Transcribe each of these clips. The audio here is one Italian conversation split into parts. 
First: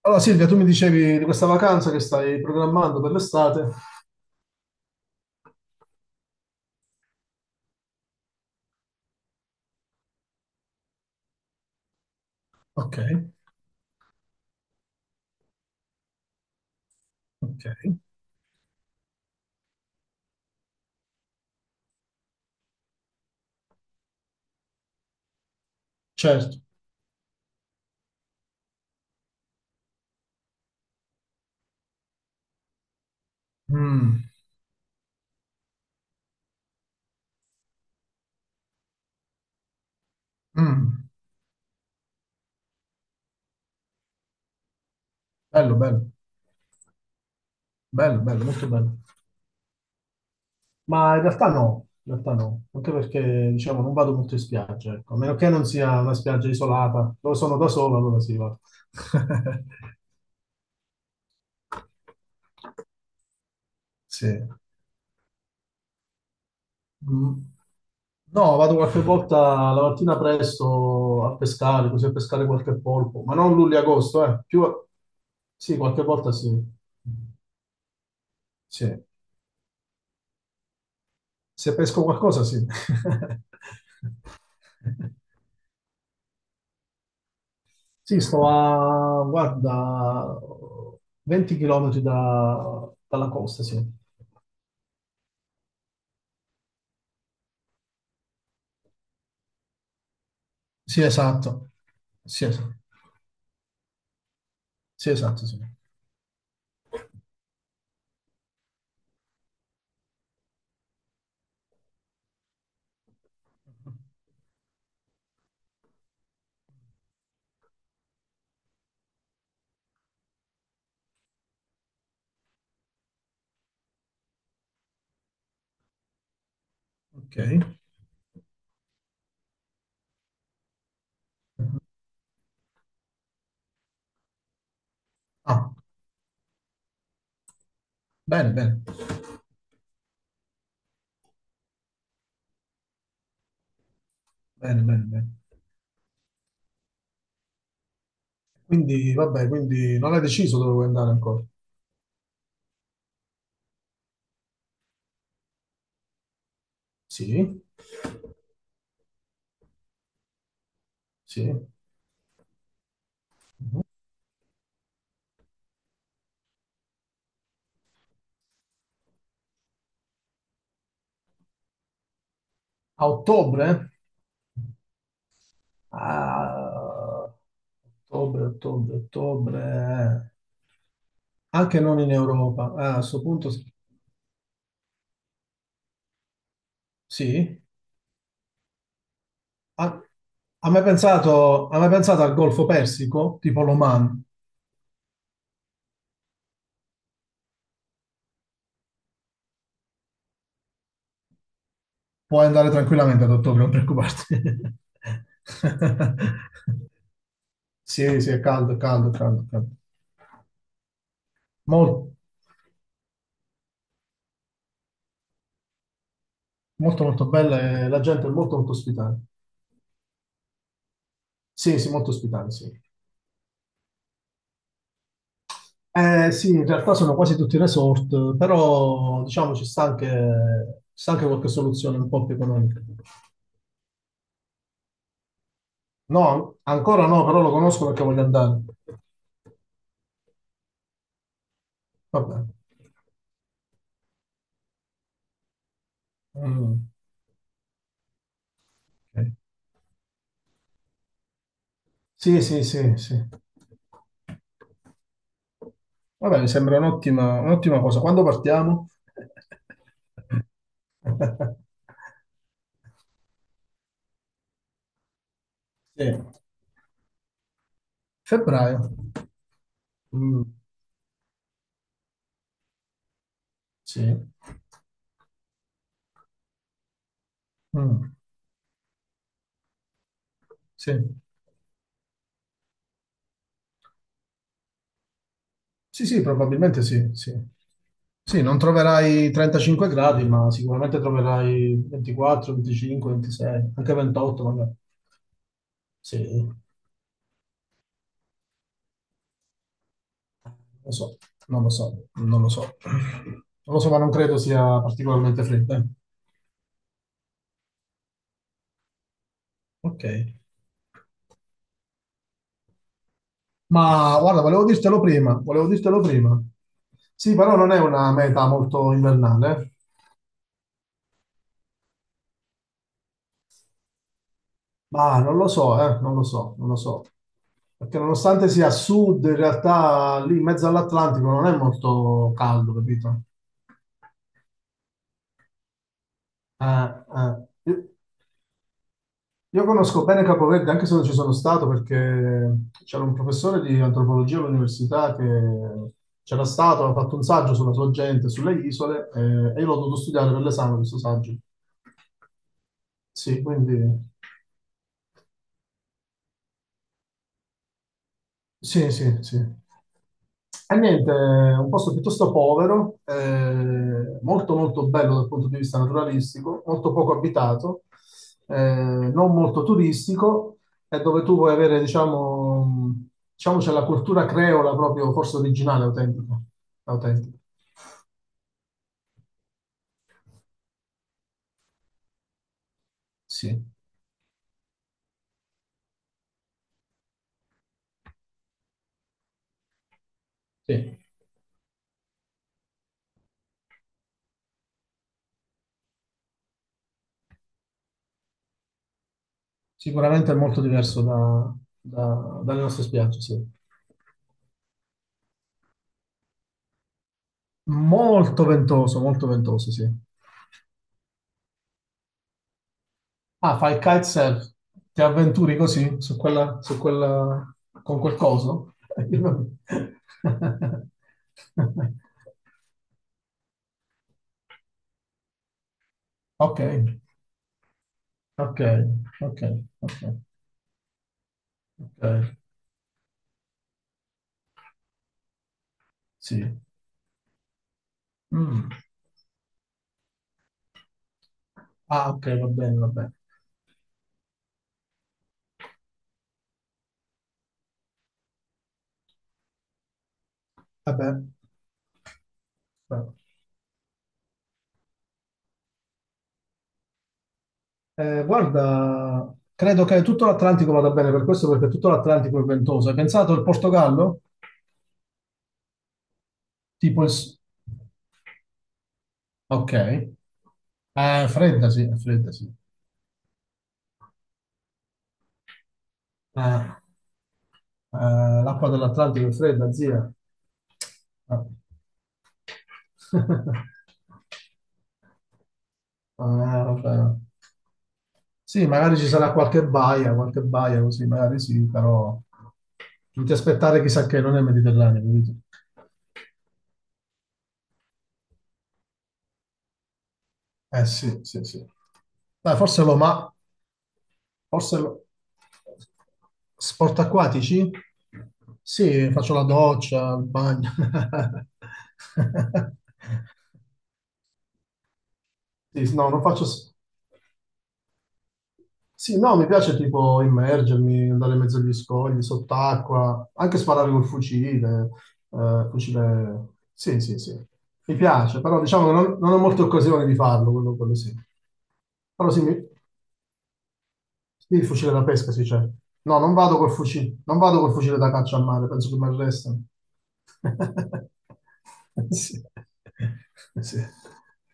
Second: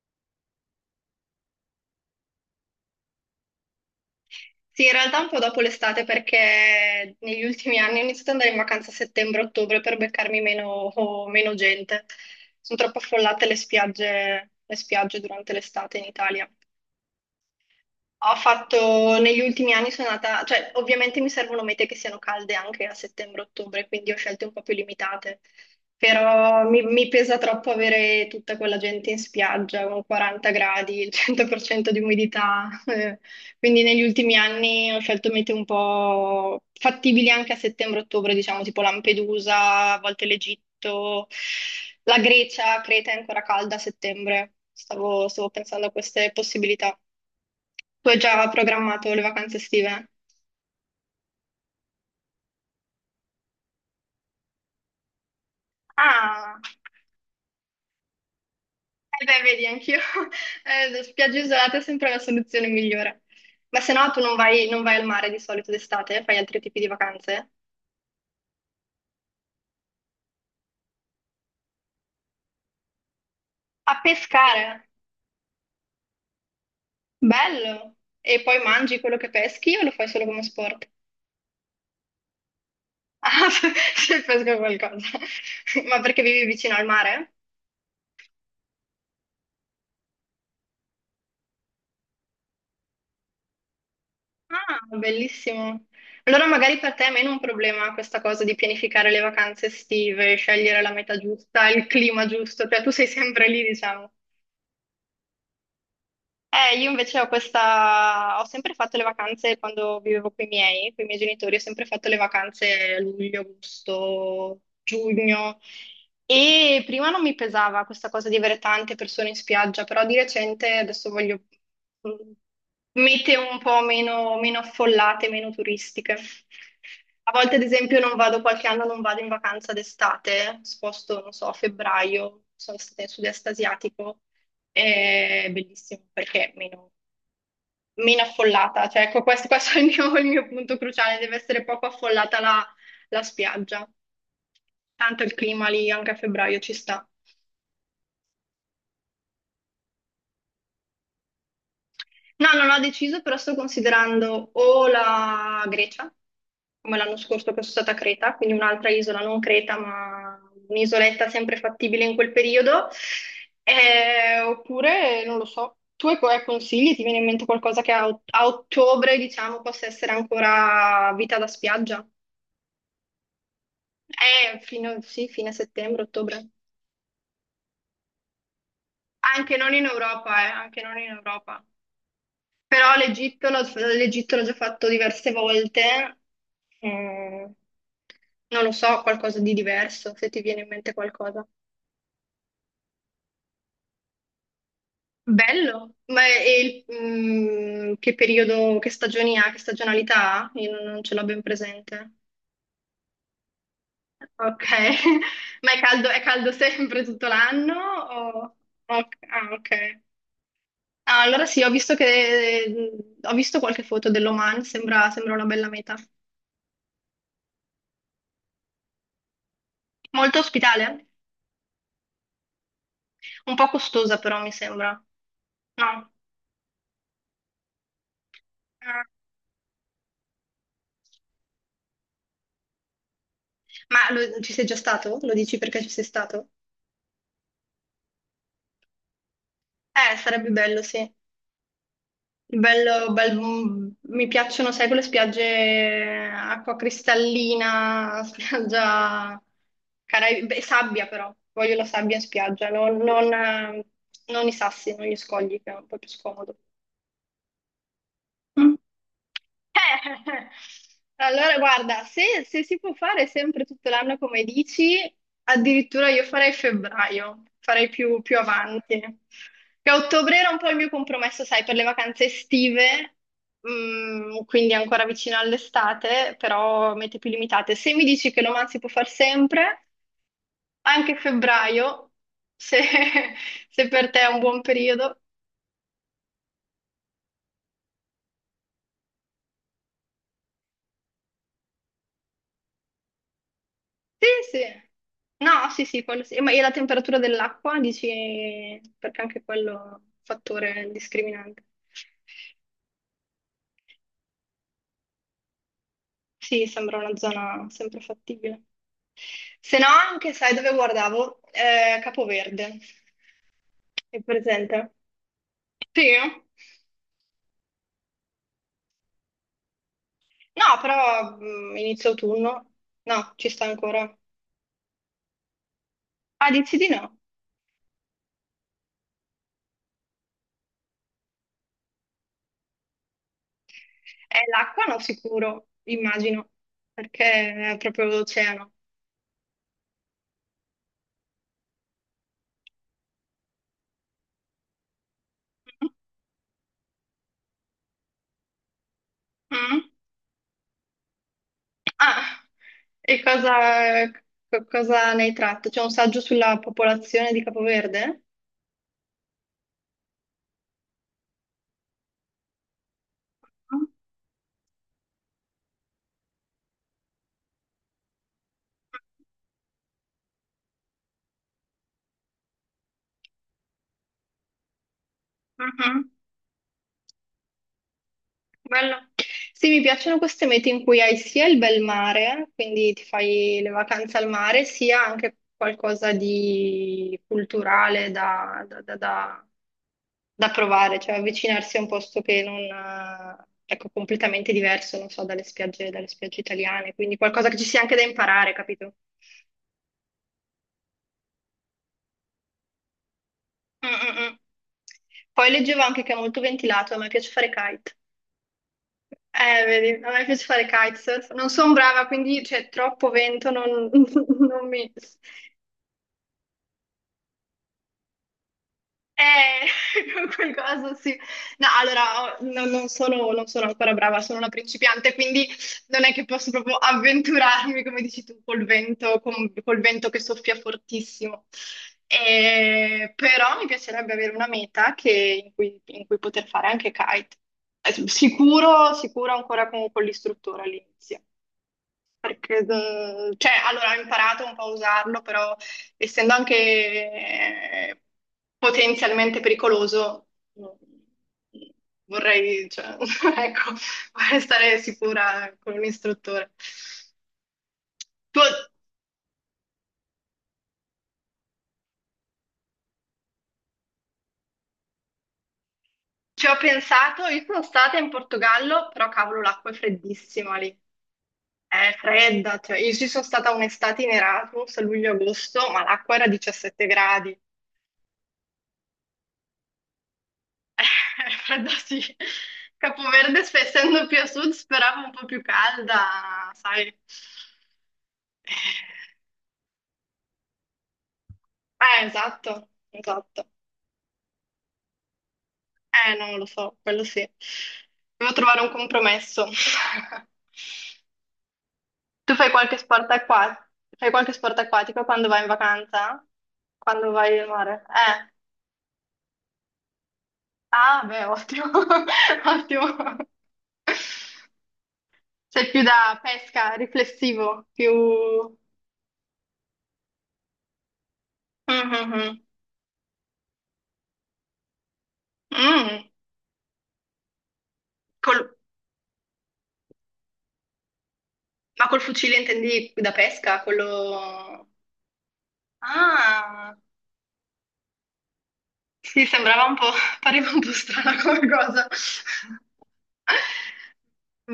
Allora Silvia, tu mi dicevi di questa vacanza che stai programmando per l'estate. Sì, in realtà un po' dopo l'estate perché negli ultimi anni ho iniziato ad andare in vacanza a settembre-ottobre per beccarmi meno, o meno gente. Sono troppo Ok, affollate le spiagge durante l'estate in Italia. ok, Ho fatto negli ultimi anni sono andata, cioè ovviamente mi servono mete che siano calde anche a settembre-ottobre, quindi ho scelte un po' più limitate, certo. però mi pesa troppo avere tutta quella gente in spiaggia con 40 gradi, il 100% di umidità, quindi negli Mm, ultimi anni ho scelto mete un po' fattibili anche a settembre-ottobre, diciamo tipo Lampedusa, a volte mm, l'Egitto, la Grecia, Creta è ancora calda a settembre, stavo bello, pensando a bello, queste possibilità. Tu hai bello, bello, già molto bello. programmato le vacanze estive? Ma in realtà no, anche perché diciamo non vado molto in spiaggia, ecco. A meno che non sia una spiaggia Ah, isolata, dove sono da solo, allora sì, vado. eh beh, vedi, anch'io. Spiagge isolate è sempre la soluzione migliore. Ma se no tu Sì. non vai, non vai al mare di solito d'estate, fai altri tipi di Mm. vacanze? No, vado qualche volta la mattina presto a pescare, così a pescare qualche polpo, ma non A luglio-agosto, eh. Più... pescare, Sì, qualche volta sì. bello! E poi mangi Sì. quello che peschi o lo fai solo come sport? Se pesco qualcosa, sì. Ah, se pesco qualcosa. Ma perché vivi vicino al mare? Sì, sto a, guarda, 20 km dalla costa, sì. Ah, bellissimo. Allora magari per te è meno un problema questa cosa di pianificare le vacanze estive, scegliere la Sì, meta giusta, esatto. il clima Sì, giusto, cioè tu sei sempre lì, diciamo. sì, esatto, sì. Io invece ho sempre fatto le vacanze quando vivevo con i miei genitori, ho sempre fatto le vacanze a luglio, agosto, giugno e prima non mi pesava questa cosa di avere tante persone in spiaggia, però di recente adesso voglio mm, meteo un po' meno affollate, meno turistiche. A Ok. volte, ad esempio, non vado, qualche anno non vado in vacanza d'estate, sposto, non so, a febbraio, sono stata in sud-est asiatico, è Ah, bellissimo perché meno bene, bene, affollata, cioè ecco, questo è il mio punto cruciale, deve essere poco affollata la spiaggia, bene, bene, tanto bene. il clima lì anche a febbraio ci sta. Quindi, vabbè, quindi non hai deciso dove vuoi andare ancora? No, non ho deciso, però sto considerando o la Grecia, come l'anno scorso che Sì, sono stata a Creta, quindi un'altra isola, non Creta, ma un'isoletta sì. sempre fattibile in quel periodo. Oppure non lo so. Tu hai consigli? Ti viene in mente qualcosa che a ottobre, diciamo, possa essere ancora vita da spiaggia? A ottobre? Fino, sì, fine settembre, ottobre. Ah, ottobre, ottobre, Anche non in ottobre. Europa, anche non in Europa. Anche non in Europa. Però Ah, a questo punto l'Egitto l'ho l'Egitto l'ho già fatto diverse volte. Mm, sì. non lo so, qualcosa di Ha, diverso, se ti viene in ha mai mente qualcosa. pensato, ha mai pensato al Golfo Persico, tipo l'Oman? Bello, che periodo, che stagioni ha, che stagionalità ha? Io non ce l'ho ben presente. Puoi andare tranquillamente ad ottobre, non preoccuparti. Ok, ma è caldo sempre tutto l'anno? Sì, sì, è caldo, è caldo, è caldo, è Ah, caldo. ok. Ah, allora sì, Mol- ho visto qualche foto dell'Oman, sembra, sembra una bella meta. Molto, molto, bella e la gente è molto, molto ospitale. Molto ospitale? Sì, sì, molto ospitale, sì. Un po' costosa però mi sembra. No. Sì, in realtà sono quasi tutti resort, Ah. però diciamo ci sta anche qualche soluzione un po' più economica. Ma ci sei già stato? Lo dici perché ci sei stato? No, ancora no, però lo conosco perché voglio andare. Sarebbe bello, sì. Vabbè. Bello, mi piacciono, sai, quelle spiagge acqua Mm. cristallina, Ok. spiaggia beh, sabbia però, voglio la sabbia in Sì, sì, spiaggia, sì, sì. Non i sassi, non gli scogli, che è un po' più Vabbè, mi scomodo. sembra un'ottima cosa. Quando Mm. partiamo? Eh, allora, guarda, se si può fare sempre tutto l'anno come dici, Sì. addirittura io farei febbraio, farei più Febbraio. avanti. Che a ottobre Mm, era un po' il mio compromesso, sai, per le vacanze estive, sì. Quindi ancora vicino all'estate, però mete più limitate. Se mi Mm, dici che l'Oman si può fare sempre, sì. anche febbraio, se se per te è un buon periodo. Sì, sì, probabilmente sì, sì. Sì, non troverai 35 gradi, ma sicuramente troverai 24, 25, 26, anche Sì, 28 sì. magari. No, sì, sì, quello sì. Ma Sì. e la temperatura dell'acqua, dici, perché anche quello è un fattore Lo so, non discriminante. lo so, non lo so. Non lo so, ma non credo sia particolarmente fredda. Eh. Sì, sembra una zona sempre fattibile. Se no, Ok. anche, sai dove guardavo? Capoverde. Ma È guarda, volevo presente? dirtelo prima, volevo dirtelo Sì. prima. Sì, però non è una meta molto invernale. Eh. No, però inizio autunno. No, ci sta ancora. Ma non lo so, non lo Ah, so, non dici lo di so. no? Perché nonostante sia a sud, in realtà lì in mezzo all'Atlantico non è molto caldo, capito? L'acqua no, sicuro, immagino, Eh, eh. perché è proprio l'oceano. Io conosco bene Capoverde, anche se non ci sono stato, perché c'era un professore di antropologia all'università che c'era stato, ha fatto un saggio sulla sua gente, sulle isole, e io l'ho Mm? dovuto studiare per l'esame questo saggio. Ah, e Sì, quindi... cosa ne hai tratto? C'è un saggio sulla popolazione di Capoverde? Sì, sì, sì. E niente, un posto piuttosto povero, molto molto bello dal punto di vista naturalistico, molto poco abitato, eh, non molto turistico, e dove tu puoi avere, diciamo, c'è la cultura creola proprio, forse originale, Mhm. autentica. Autentica. Bello. Sì, mi piacciono queste mete in cui hai sia il bel mare, quindi ti fai Sì, le vacanze al mare, sia anche qualcosa di culturale da provare, sì. cioè avvicinarsi a un posto che non, ecco, completamente diverso, non so, dalle spiagge italiane, quindi qualcosa che ci sia anche da imparare, capito? Sicuramente è molto diverso dalle nostre spiagge, sì. Mm, mm, mm. Poi leggevo anche che è molto ventilato, a me piace fare kite. Molto ventoso, sì. Vedi, a me piace fare kitesurf. Non sono brava, quindi c'è troppo vento, Ah, fai il non, kitesurf, non mi... ti avventuri così su quella, con quel coso? Eh, qualcosa sì. No, allora, non sono ancora brava, sono una principiante, quindi non è che posso Ok, proprio avventurarmi, come dici tu, ok, col vento, ok, col ok, vento che soffia fortissimo. ok, Però mi piacerebbe avere una meta in cui poter sì. fare anche kite. Mm. Sicuro, sicuro ancora con l'istruttore all'inizio. Ah, ok, va Perché, bene, va bene. Cioè, allora ho imparato un po' a usarlo, però essendo anche potenzialmente pericoloso, mm, Vabbè. vorrei, cioè, ecco, vorrei stare sicura con un istruttore. Tu, Guarda, credo che tutto l'Atlantico vada bene per questo, perché tutto l'Atlantico è ventoso. Hai pensato al Portogallo? ci ho Tipo il... pensato, s- io sono stata in Portogallo, però cavolo, l'acqua Ok. è freddissima lì. è fredda, sì, È è fredda, sì. fredda, cioè, io ci sono stata un'estate in Erasmus a luglio-agosto, ma l'acqua era Eh, 17 gradi. L'acqua dell'Atlantico è fredda, zia. Eh, Ah. fredda sì. Capoverde, essendo più a sud, speravo un po' più calda, Ah, sai. vabbè. Eh, Sì, magari ci sarà qualche baia così, magari sì, eh, però esatto, non ti esatto. aspettare chissà che non è Mediterraneo, capito? Non lo so, quello sì. Devo trovare un compromesso. Eh sì, sì, sì. Tu Dai, forse Roma, fai qualche sport Forse lo- acquatico quando vai in vacanza? sport Quando vai al acquatici? mare? Sì, faccio la doccia, il bagno. Ah, beh, ottimo. Ottimo. Sei più Sì, no, da non faccio... pesca, s- riflessivo, più... Sì, no, mi piace tipo immergermi, andare in mezzo agli Mhm. scogli, Mhm. sott'acqua, anche sparare col fucile, eh, Mm, fucile... Sì, sì, sì. Mi piace, col- però diciamo non ho molte occasioni di farlo, quello sì. ma col Però fucile sì, intendi da pesca? sì, il Quello... fucile da pesca, sì, c'è. No, non vado col Ah, fucile, non vado col fucile da caccia a mare, penso che mi sì, arrestano. sembrava un po', pareva un po' strana come cosa. Sì. Sì.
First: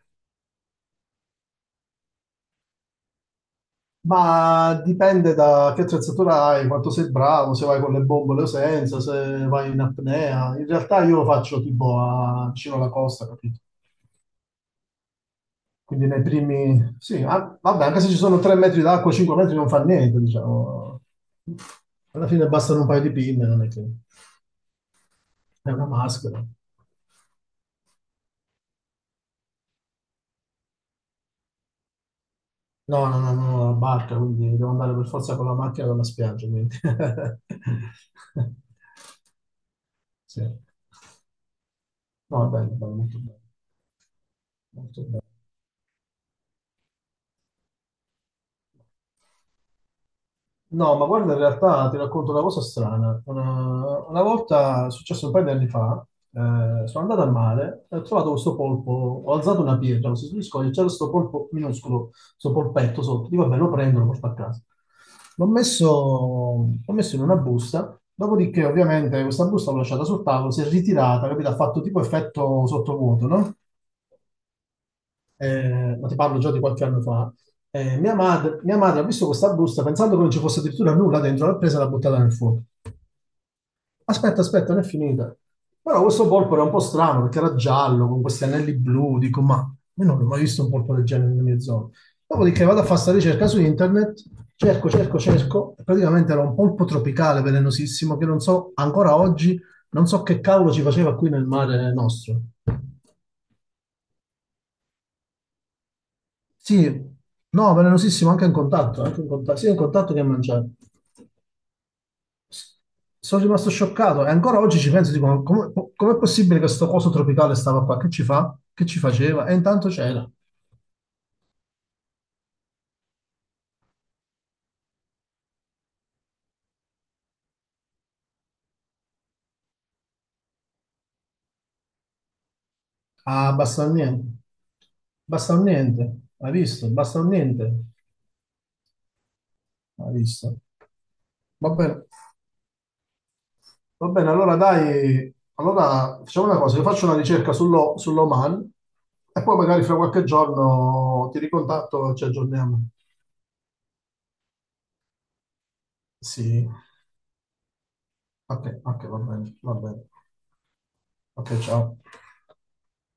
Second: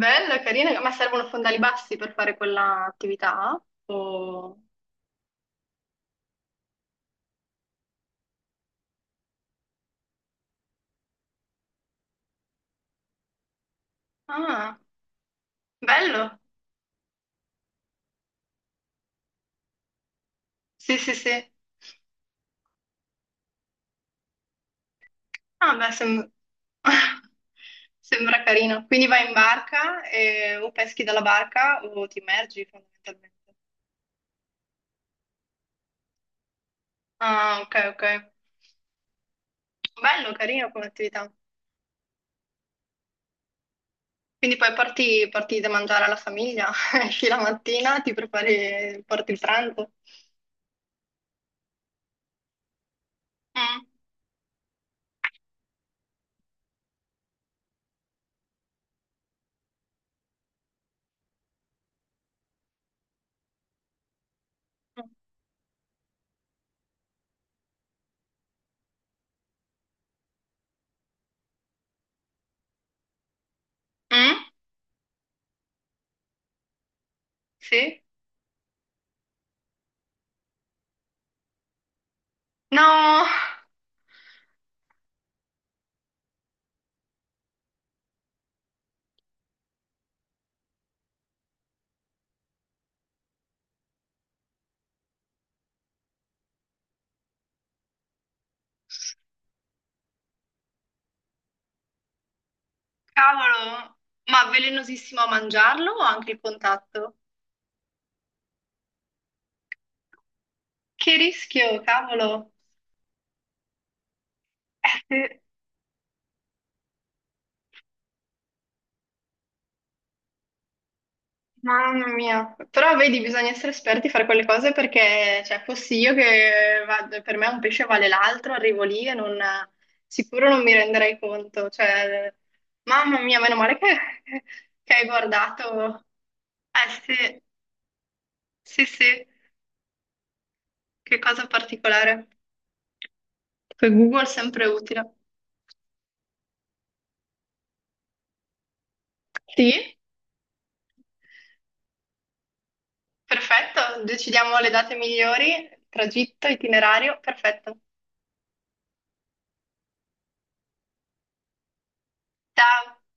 Bella, carina, ma servono fondali bassi per fare quella attività? Ma dipende da che attrezzatura hai, quanto sei bravo, se vai con le bombole o senza, se vai in apnea. In realtà io lo faccio tipo a vicino alla costa, capito? Ah, bello. Sì, ah, vabbè, anche se ci sono 3 metri d'acqua, 5 metri non fa niente, Sì, diciamo. sì, sì. Alla fine bastano un paio di pinne, non è che. È Ah, una beh, maschera. sembra carino. Quindi vai in barca o peschi dalla barca o ti immergi No, no, fondamentalmente. no, no, no, la barca, quindi devo andare per forza con la macchina dalla spiaggia, quindi. Ah, ok, ok. Bello, Sì. carino come attività. No, è bello, bello, molto bello, Quindi poi molto bello. porti da mangiare alla famiglia, esci la mattina, ti prepari, porti il pranzo. No, ma guarda, in realtà ti racconto una cosa strana. Mm. Una volta, è successo un paio di anni fa, sono andato al mare e ho trovato questo polpo, ho alzato una pietra, mi sono scordato, c'era questo polpo minuscolo, questo polpetto sotto, dico, vabbè, lo prendo, lo porto a casa. L'ho messo, l'ho messo in una busta, dopodiché ovviamente questa busta l'ho lasciata sul tavolo, si è ritirata, capito? Ha fatto tipo effetto sottovuoto, no? Mm? Ma ti parlo già di qualche anno fa, Sì? mia madre ha visto questa busta pensando che non ci fosse addirittura nulla dentro, l'ha presa e l'ha buttata nel fuoco. No, Aspetta, aspetta, non è finita. Però questo polpo era un po' strano perché era giallo, con questi anelli blu, dico, ma io non ho mai visto un polpo del genere nelle mie zone. Dopodiché vado a fare questa ricerca su internet, cerco, cerco, cerco, e praticamente era un polpo tropicale velenosissimo che non so, ancora oggi, non so che cavolo ci faceva qui nel mare nostro. cavolo, ma velenosissimo a mangiarlo o anche il Sì, contatto? no, velenosissimo, anche in contatto, sia in contatto che in mangiare. Che rischio, cavolo. S- Sono rimasto scioccato e ancora oggi ci penso, dico, Sì. ma come, com'è possibile che questo coso tropicale stava qua? Che ci fa? Che ci faceva? E intanto c'era. Mamma mia, però vedi, bisogna essere esperti a fare quelle cose perché, cioè, fossi io che vado, per me un pesce vale l'altro, arrivo lì e non, sicuro non mi renderei conto, cioè, mamma mia, Ah, meno male basta un che, niente. che hai Basta un guardato, niente. Hai visto? Basta un eh niente. sì, sì, sì, Hai visto? che cosa Va bene. particolare, poi Va Google è bene, allora sempre utile. dai, allora facciamo una cosa, io faccio una ricerca sull'Oman e poi Sì, magari fra qualche giorno ti ricontatto e ci aggiorniamo. perfetto, decidiamo le date migliori, tragitto, Sì. itinerario, perfetto, Ok, ok, va bene, va bene. Ok, ciao. ciao.